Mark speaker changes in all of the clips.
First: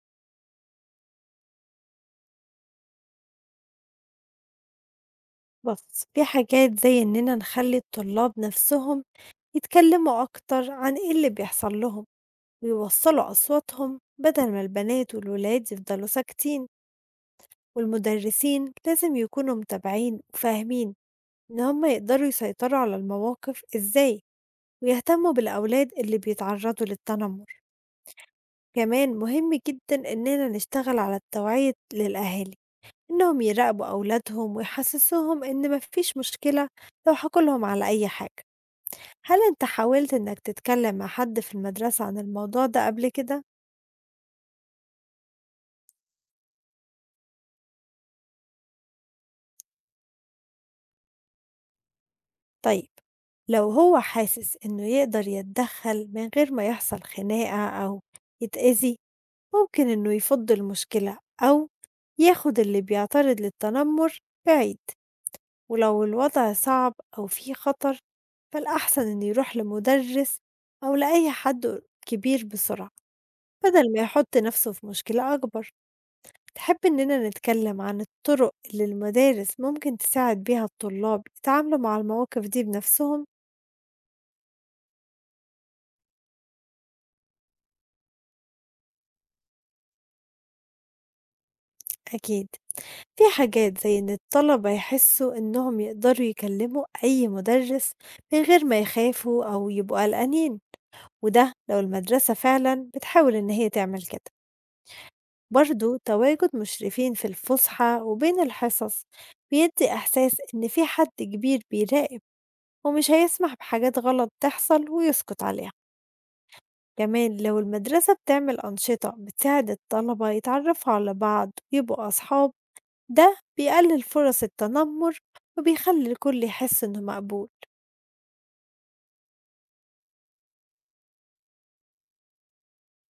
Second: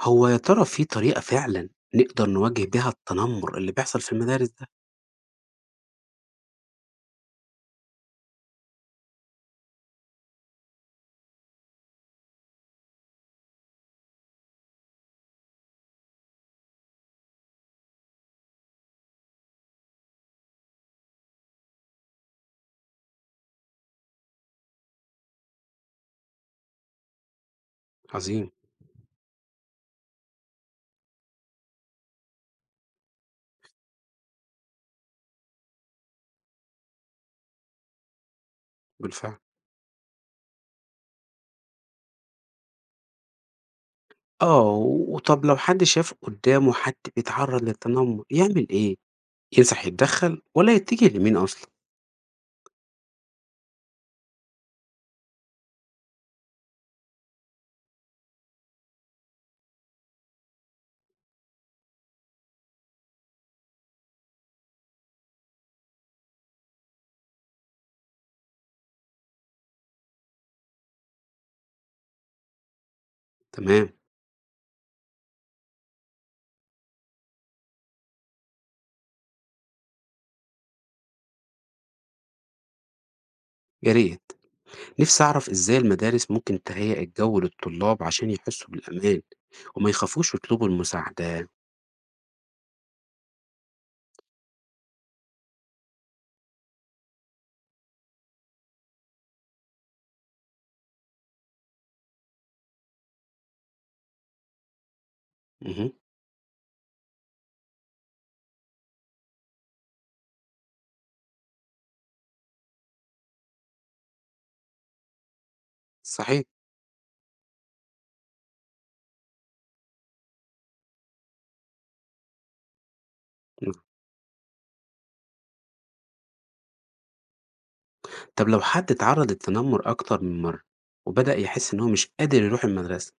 Speaker 1: هو يا ترى في طريقة فعلًا نقدر نواجه بيها التنمر اللي بيحصل في المدارس ده؟
Speaker 2: بُص، في حاجات زي إننا نخلّي الطلاب نفسهم يتكلموا أكتر عن إيه اللي بيحصل لهم، ويوصّلوا أصواتهم بدل ما البنات والولاد يفضلوا ساكتين، والمدرسين لازم يكونوا متابعين وفاهمين إن هم يقدروا يسيطروا على المواقف إزاي، ويهتموا بالأولاد اللي بيتعرضوا للتنمر.
Speaker 1: عظيم.
Speaker 2: كمان مهم جدًا إننا نشتغل على التوعية للأهالي، إنهم يراقبوا أولادهم ويحسسوهم إن ما فيش مشكلة لو حكوا لهم على أي حاجة. هل
Speaker 1: بالفعل.
Speaker 2: أنت حاولت إنك تتكلم مع حد في المدرسة عن الموضوع ده قبل كده؟
Speaker 1: آه، وطَب لو حد شاف قدّامه حد بيتعرّض للتنمر يعمل إيه؟ ينصح يتدخّل والّا يتجه لمين أصلًا؟
Speaker 2: طيب، لو هو حاسس إنه يقدر يتدخل من غير ما يحصل خناقة أو يتأذي، ممكن إنه يفض المشكلة أو ياخد اللي بيعترض للتنمر بعيد، ولو الوضع صعب أو فيه خطر فالأحسن إنه يروح لمدرس أو لأي حد كبير بسرعة،
Speaker 1: تمام.
Speaker 2: بدل ما يحط نفسه في مشكلة أكبر. تحب إننا نتكلم عن الطرق اللي المدارس ممكن تساعد بيها الطلاب يتعاملوا مع المواقف دي بنفسهم؟
Speaker 1: يا ريت. نِفْسي أعرف إزاي المدارس ممكن تهيأ الجو للطلاب عشان يحسّوا بالأمان وما يخافوش يطلبوا المساعدة.
Speaker 2: أكيد، في حاجات زي إن الطلبة يحسوا إنهم يقدروا يكلموا أي مدرس من غير ما يخافوا أو يبقوا قلقانين، وده لو المدرسة فعلا بتحاول إن هي تعمل كده.
Speaker 1: اهم.
Speaker 2: برضو تواجد مشرفين في الفسحة وبين الحصص بيدي إحساس إن في حد كبير بيراقب ومش هيسمح بحاجات غلط تحصل ويسكت عليها.
Speaker 1: صحيح.
Speaker 2: كمان لو المدرسة بتعمل أنشطة بتساعد الطلبة يتعرفوا على بعض ويبقوا أصحاب، ده
Speaker 1: إمم.
Speaker 2: بيقلل فرص التنمر وبيخلي الكل يحس إنه مقبول.
Speaker 1: طَب لو حد اتعرّض للتنمر أكتر من مرّة وبدأ يحس إن هو مش قادر يروح المدرسة،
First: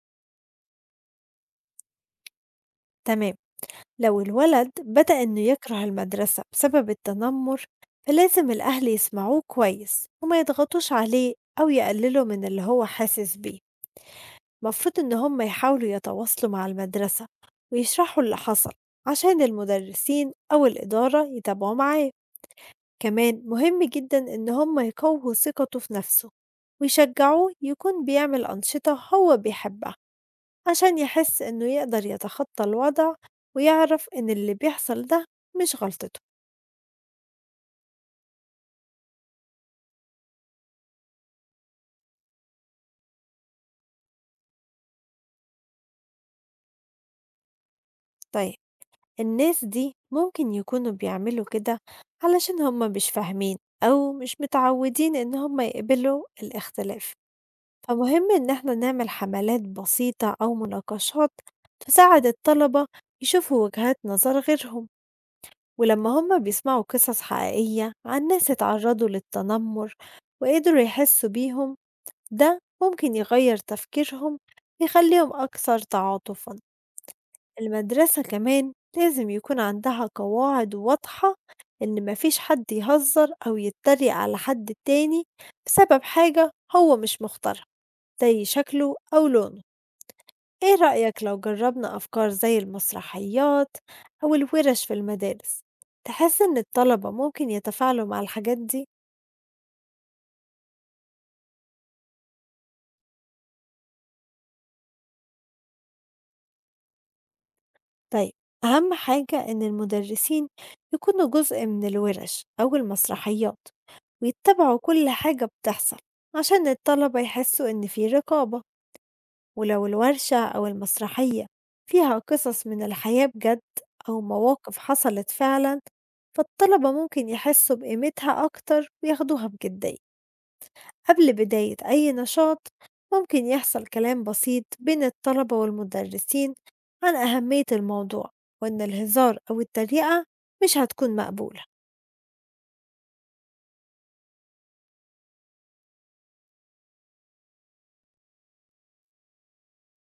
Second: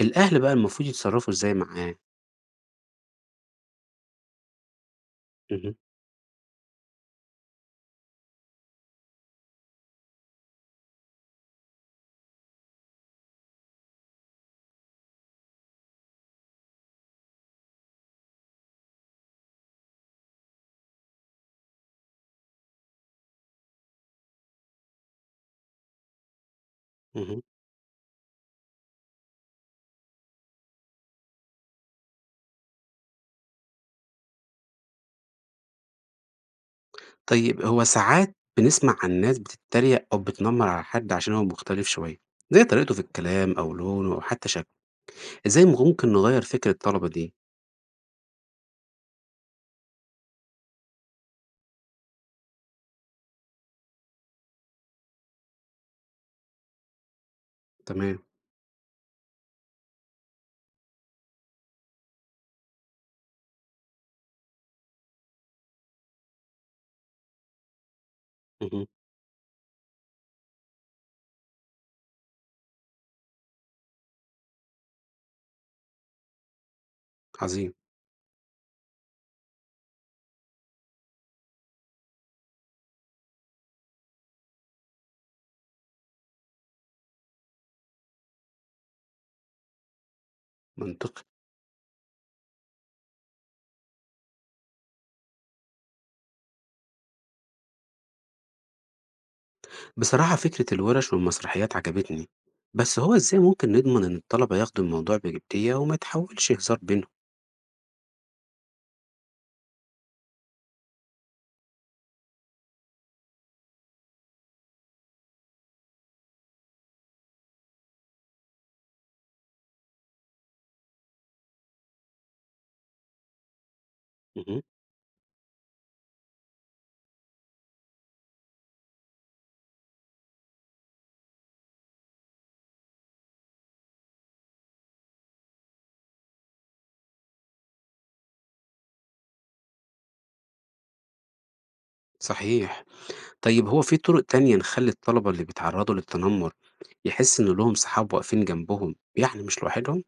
Speaker 1: الأهل بقى المفروض يتصرّفوا إزاي معاه؟
Speaker 2: تمام، لو الولد بدأ إنه
Speaker 1: اهم.
Speaker 2: يكره المدرسة بسبب التنمر فلازم الأهل يسمعوه كويس وما يضغطوش عليه أو يقللوا من اللي هو حاسس بيه. المفروض إن هم يحاولوا يتواصلوا مع المدرسة ويشرحوا اللي حصل عشان المدرسين أو الإدارة يتابعوا معاه. كمان مهم جدًا إن هم يقوّوا ثقته في نفسه
Speaker 1: اهم.
Speaker 2: ويشجعوه يكون بيعمل أنشطة هو بيحبها، عشان يحس إنه يقدر يتخطى الوضع ويعرف إن اللي بيحصل ده مش غلطته.
Speaker 1: طيب هو ساعات بنسمع عن ناس بتتريق أو بتنمّر على حد عشان هو مختلف شوية، زي طريقته في الكلام أو لونه أو حتى شكله، إزاي ممكن نغيّر فكر الطلبة دي؟
Speaker 2: طيب، الناس دي ممكن يكونوا بيعملوا كده علشان هم مش فاهمين أو مش متعودين إن هم يقبلوا الاختلاف،
Speaker 1: تمام.
Speaker 2: فمهم إن احنا نعمل حملات بسيطة أو مناقشات تساعد الطلبة يشوفوا وجهات نظر غيرهم. ولما هم بيسمعوا قصص حقيقية عن ناس
Speaker 1: اهم.
Speaker 2: اتعرضوا للتنمر وقدروا يحسوا بيهم، ده ممكن يغير تفكيرهم ويخليهم أكثر تعاطفا.
Speaker 1: عظيم.
Speaker 2: المدرسة كمان لازم يكون عندها قواعد واضحة إن مفيش حد يهزر أو يتريق على حد تاني بسبب حاجة هو مش مختارها زي شكله أو لونه. إيه رأيك
Speaker 1: منطقي.
Speaker 2: لو جربنا أفكار زي المسرحيات أو الورش في المدارس؟ تحس إن الطلبة ممكن يتفاعلوا مع الحاجات دي؟
Speaker 1: بصراحة فكرة الورش والمسرحيات عجبتني، بس هو إزاي ممكن نضمن إن الطلبة ياخدوا الموضوع بجدية وما يتحولش هزار بينهم؟
Speaker 2: طيب، أهم حاجة إن المدرسين يكونوا جزء من الورش أو المسرحيات ويتبعوا كل حاجة بتحصل عشان الطلبة يحسوا إن في رقابة. ولو الورشة أو المسرحية فيها قصص من الحياة بجد أو
Speaker 1: اهم.
Speaker 2: مواقف حصلت فعلا، فالطلبة ممكن يحسوا بقيمتها أكتر وياخدوها بجدية. قبل بداية أي نشاط ممكن يحصل كلام بسيط بين الطلبة والمدرسين عن أهمية الموضوع، وإن الهزار أو التريقة مش هتكون مقبولة.
Speaker 1: صحيح. طيب هو في طرق تانية نخلّي الطلبة اللي بيتعرّضوا للتنمر يحس إن لهم صحاب واقفين جنبهم، يعني مش لوحدهم؟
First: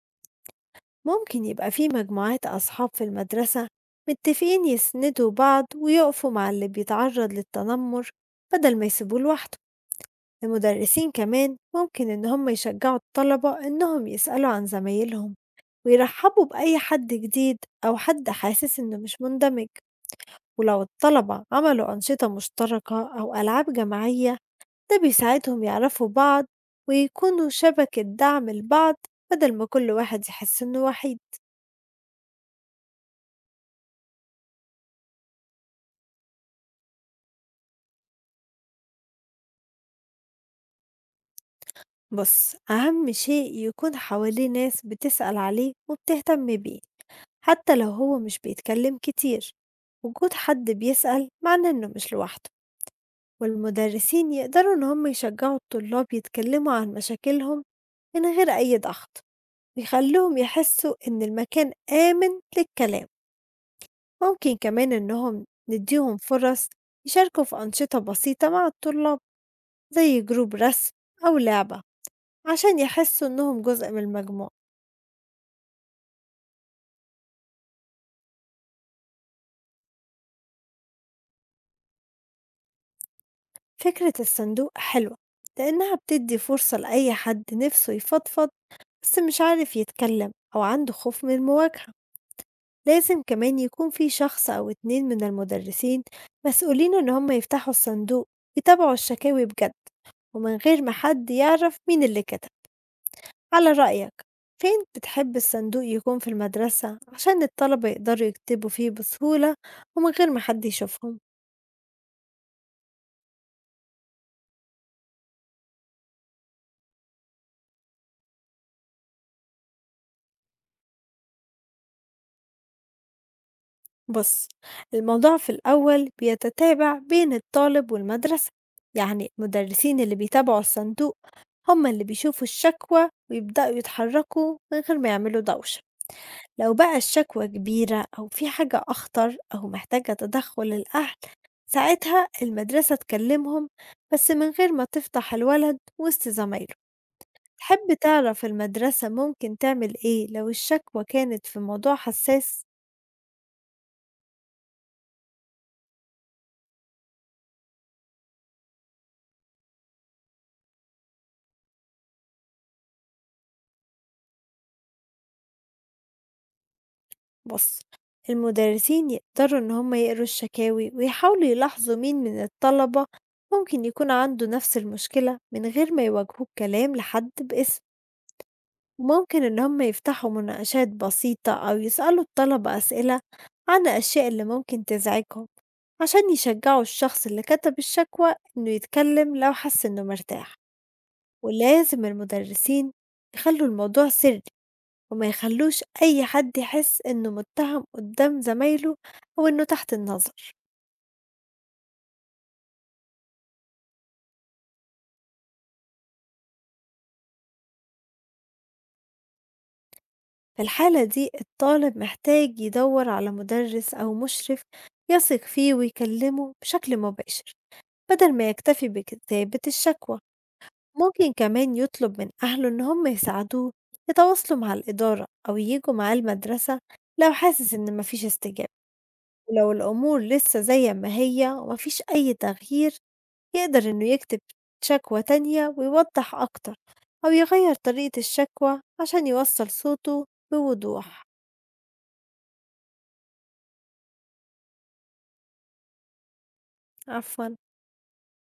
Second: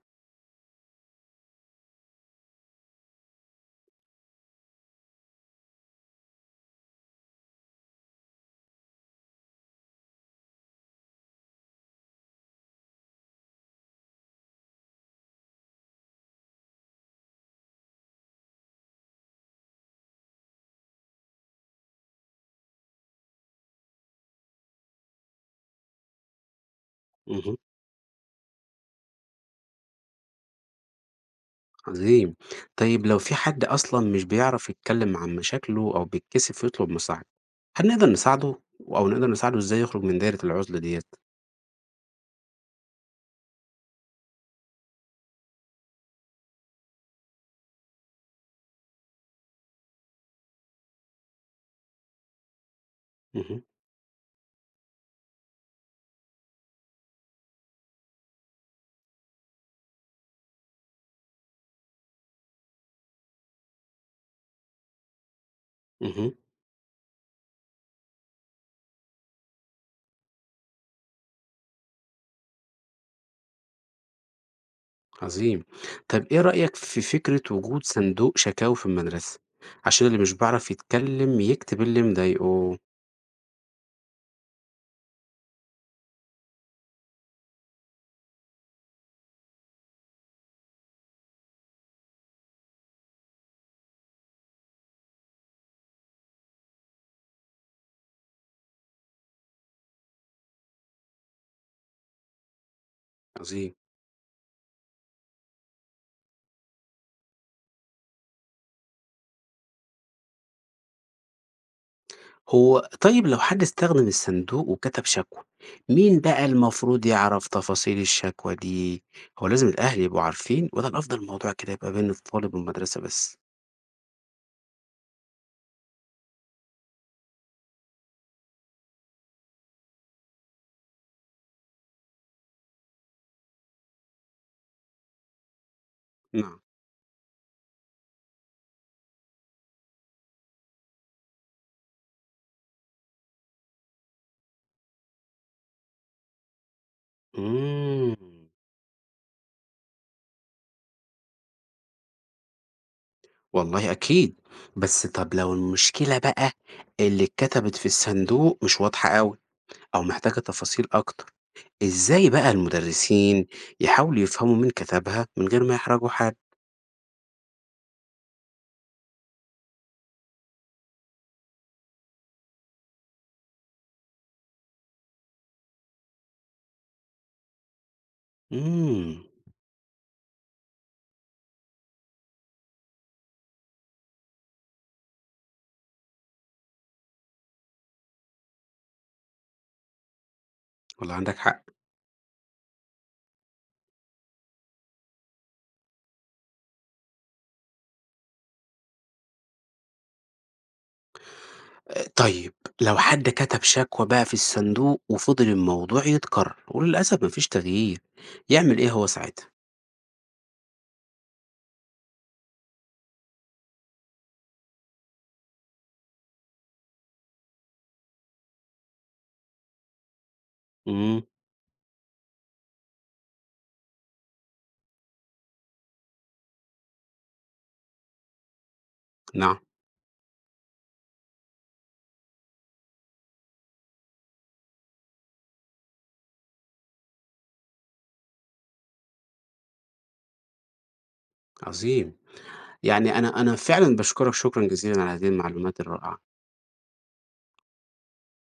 Speaker 2: ممكن يبقى في مجموعات أصحاب في المدرسة متفقين يسندوا بعض ويقفوا مع اللي بيتعرض للتنمر بدل ما يسيبوه لوحده. المدرسين كمان ممكن إن هم يشجعوا الطلبة إنهم يسألوا عن زمايلهم ويرحبوا بأي حد جديد أو حد حاسس إنه مش مندمج. ولو الطلبة عملوا أنشطة مشتركة أو ألعاب جماعية، ده بيساعدهم يعرفوا بعض ويكونوا
Speaker 1: اهم.
Speaker 2: شبكة دعم لبعض، بدل ما كل واحد يحس إنه وحيد.
Speaker 1: عظيم. طيب لو في حد أصلًا مش بيعرف يتكلم عن مشاكله أو بيتكسف يطلب مساعدة، هل نقدر نساعده أو نقدر نساعده إزاي يخرج من دايرة العُزلة ديّة؟
Speaker 2: بص، أهم شيء يكون حواليه ناس بتسأل عليه وبتهتم بيه حتى لو هو مش بيتكلم كتير. وجود حد بيسأل معناه إنه مش لوحده.
Speaker 1: اهم.
Speaker 2: والمدرسين يقدروا إن هم يشجعوا الطلاب يتكلموا عن مشاكلهم من غير أي ضغط، بيخلّوهم يحسّوا إن المكان آمن للكلام. ممكن كمان إنهم ندّيهم
Speaker 1: اهم.
Speaker 2: فرص يشاركوا في أنشطة بسيطة مع الطلاب زي جروب رسم أو لعبة، عشان يحسّوا إنهم جزء من المجموعة.
Speaker 1: عظيم. طب إيه رأيك في فكرة وجود صندوق شكاوي في المدرسة، عشان اللي مش بيعرف يتكلم يكتب اللي مضايقه؟
Speaker 2: فكرة الصندوق حلوة لإنها بتدّي فرصة لأي حد نِفْسه يفضفض بس مش عارف يتكلم أو عنده خوف من المواجهة. لازم كمان يكون في شخص أو 2 من المدرسين مسؤولين إن هم يفتحوا الصندوق يتابعوا الشكاوي بجد، ومن غير ما حد يعرف مين اللي كتب. على
Speaker 1: عظيم.
Speaker 2: رأيك، فين بتحب الصندوق يكون في المدرسة عشان الطلبة يقدروا يكتبوا فيه بسهولة ومن غير ما حد يشوفهم؟
Speaker 1: هو طيب لو حد استخدم الصندوق وكتب شكوى، مين بقى المفروض يعرف تفاصيل الشكوى دي؟ هو لازم الأهل يبقوا عارفين ولا الأفضل الموضوع كده يبقى بين الطالب والمدرسة بس؟
Speaker 2: بص، الموضوع في الأول بيتتابع بين الطالب والمدرسة، يعني المدرسين اللي بيتابعوا الصندوق هم اللي بيشوفوا الشكوى ويبدأوا يتحركوا من غير ما يعملوا دوشة.
Speaker 1: نعم.
Speaker 2: لو بقى الشكوى كبيرة أو في حاجة أخطر أو محتاجة تدخل الأهل، ساعتها المدرسة تكلمهم، بس من غير ما تفضح الولد وسط زمايله. تحب
Speaker 1: مم.
Speaker 2: تعرف المدرسة ممكن تعمل إيه لو الشكوى كانت في موضوع حساس؟
Speaker 1: والله أكيد. بس طب لو المشكلة بقى اللي اتكتبت في الصندوق مش واضحة أوي أو محتاجة تفاصيل أكتر، إزاي بقى المدرسين يحاولوا يفهموا مين كتبها من غير ما يحرجوا حد؟
Speaker 2: بص، المدرسين يقدروا إن هم يقروا الشكاوي ويحاولوا يلاحظوا مين من الطلبة ممكن يكون عنده نفس المشكلة من غير ما يواجهوه بكلام لحد باسم.
Speaker 1: مم.
Speaker 2: ممكن إن هم يفتحوا مناقشات بسيطة أو يسألوا الطلبة أسئلة عن الأشياء اللي ممكن تزعجهم عشان يشجعوا الشخص اللي كتب الشكوى إنه يتكلم لو حس إنه مرتاح.
Speaker 1: والله عندك حق.
Speaker 2: ولازم المدرسين يخلوا الموضوع سري وما يخلوش أي حد يحس إنه متهم قدام زمايله أو إنه تحت النظر.
Speaker 1: طيب، لو حد كتب شكوى بقى في الصندوق وفضل الموضوع يتكرر وللأسف ما فيش تغيير، يعمل إيه هو ساعتها؟
Speaker 2: في الحالة دي الطالب محتاج يدور على مدرس أو مشرف يثق فيه ويكلمه بشكل مباشر، بدل ما يكتفي بكتابة الشكوى.
Speaker 1: إمم.
Speaker 2: ممكن كمان يطلب من أهله إن هم يساعدوه يتواصلوا مع الإدارة أو ييجوا معاه المدرسة لو حاسس إن مفيش استجابة.
Speaker 1: نعم.
Speaker 2: ولو الأمور لسه زي ما هي ومفيش أي تغيير، يقدر إنه يكتب شكوى تانية ويوضح أكتر أو يغير طريقة الشكوى عشان يوصل صوته بوضوح.
Speaker 1: عظيم. يعني أنا فعلًا باشكرك شكرًا جزيلًا على هذه المعلومات الرائعة.
Speaker 2: عفوا.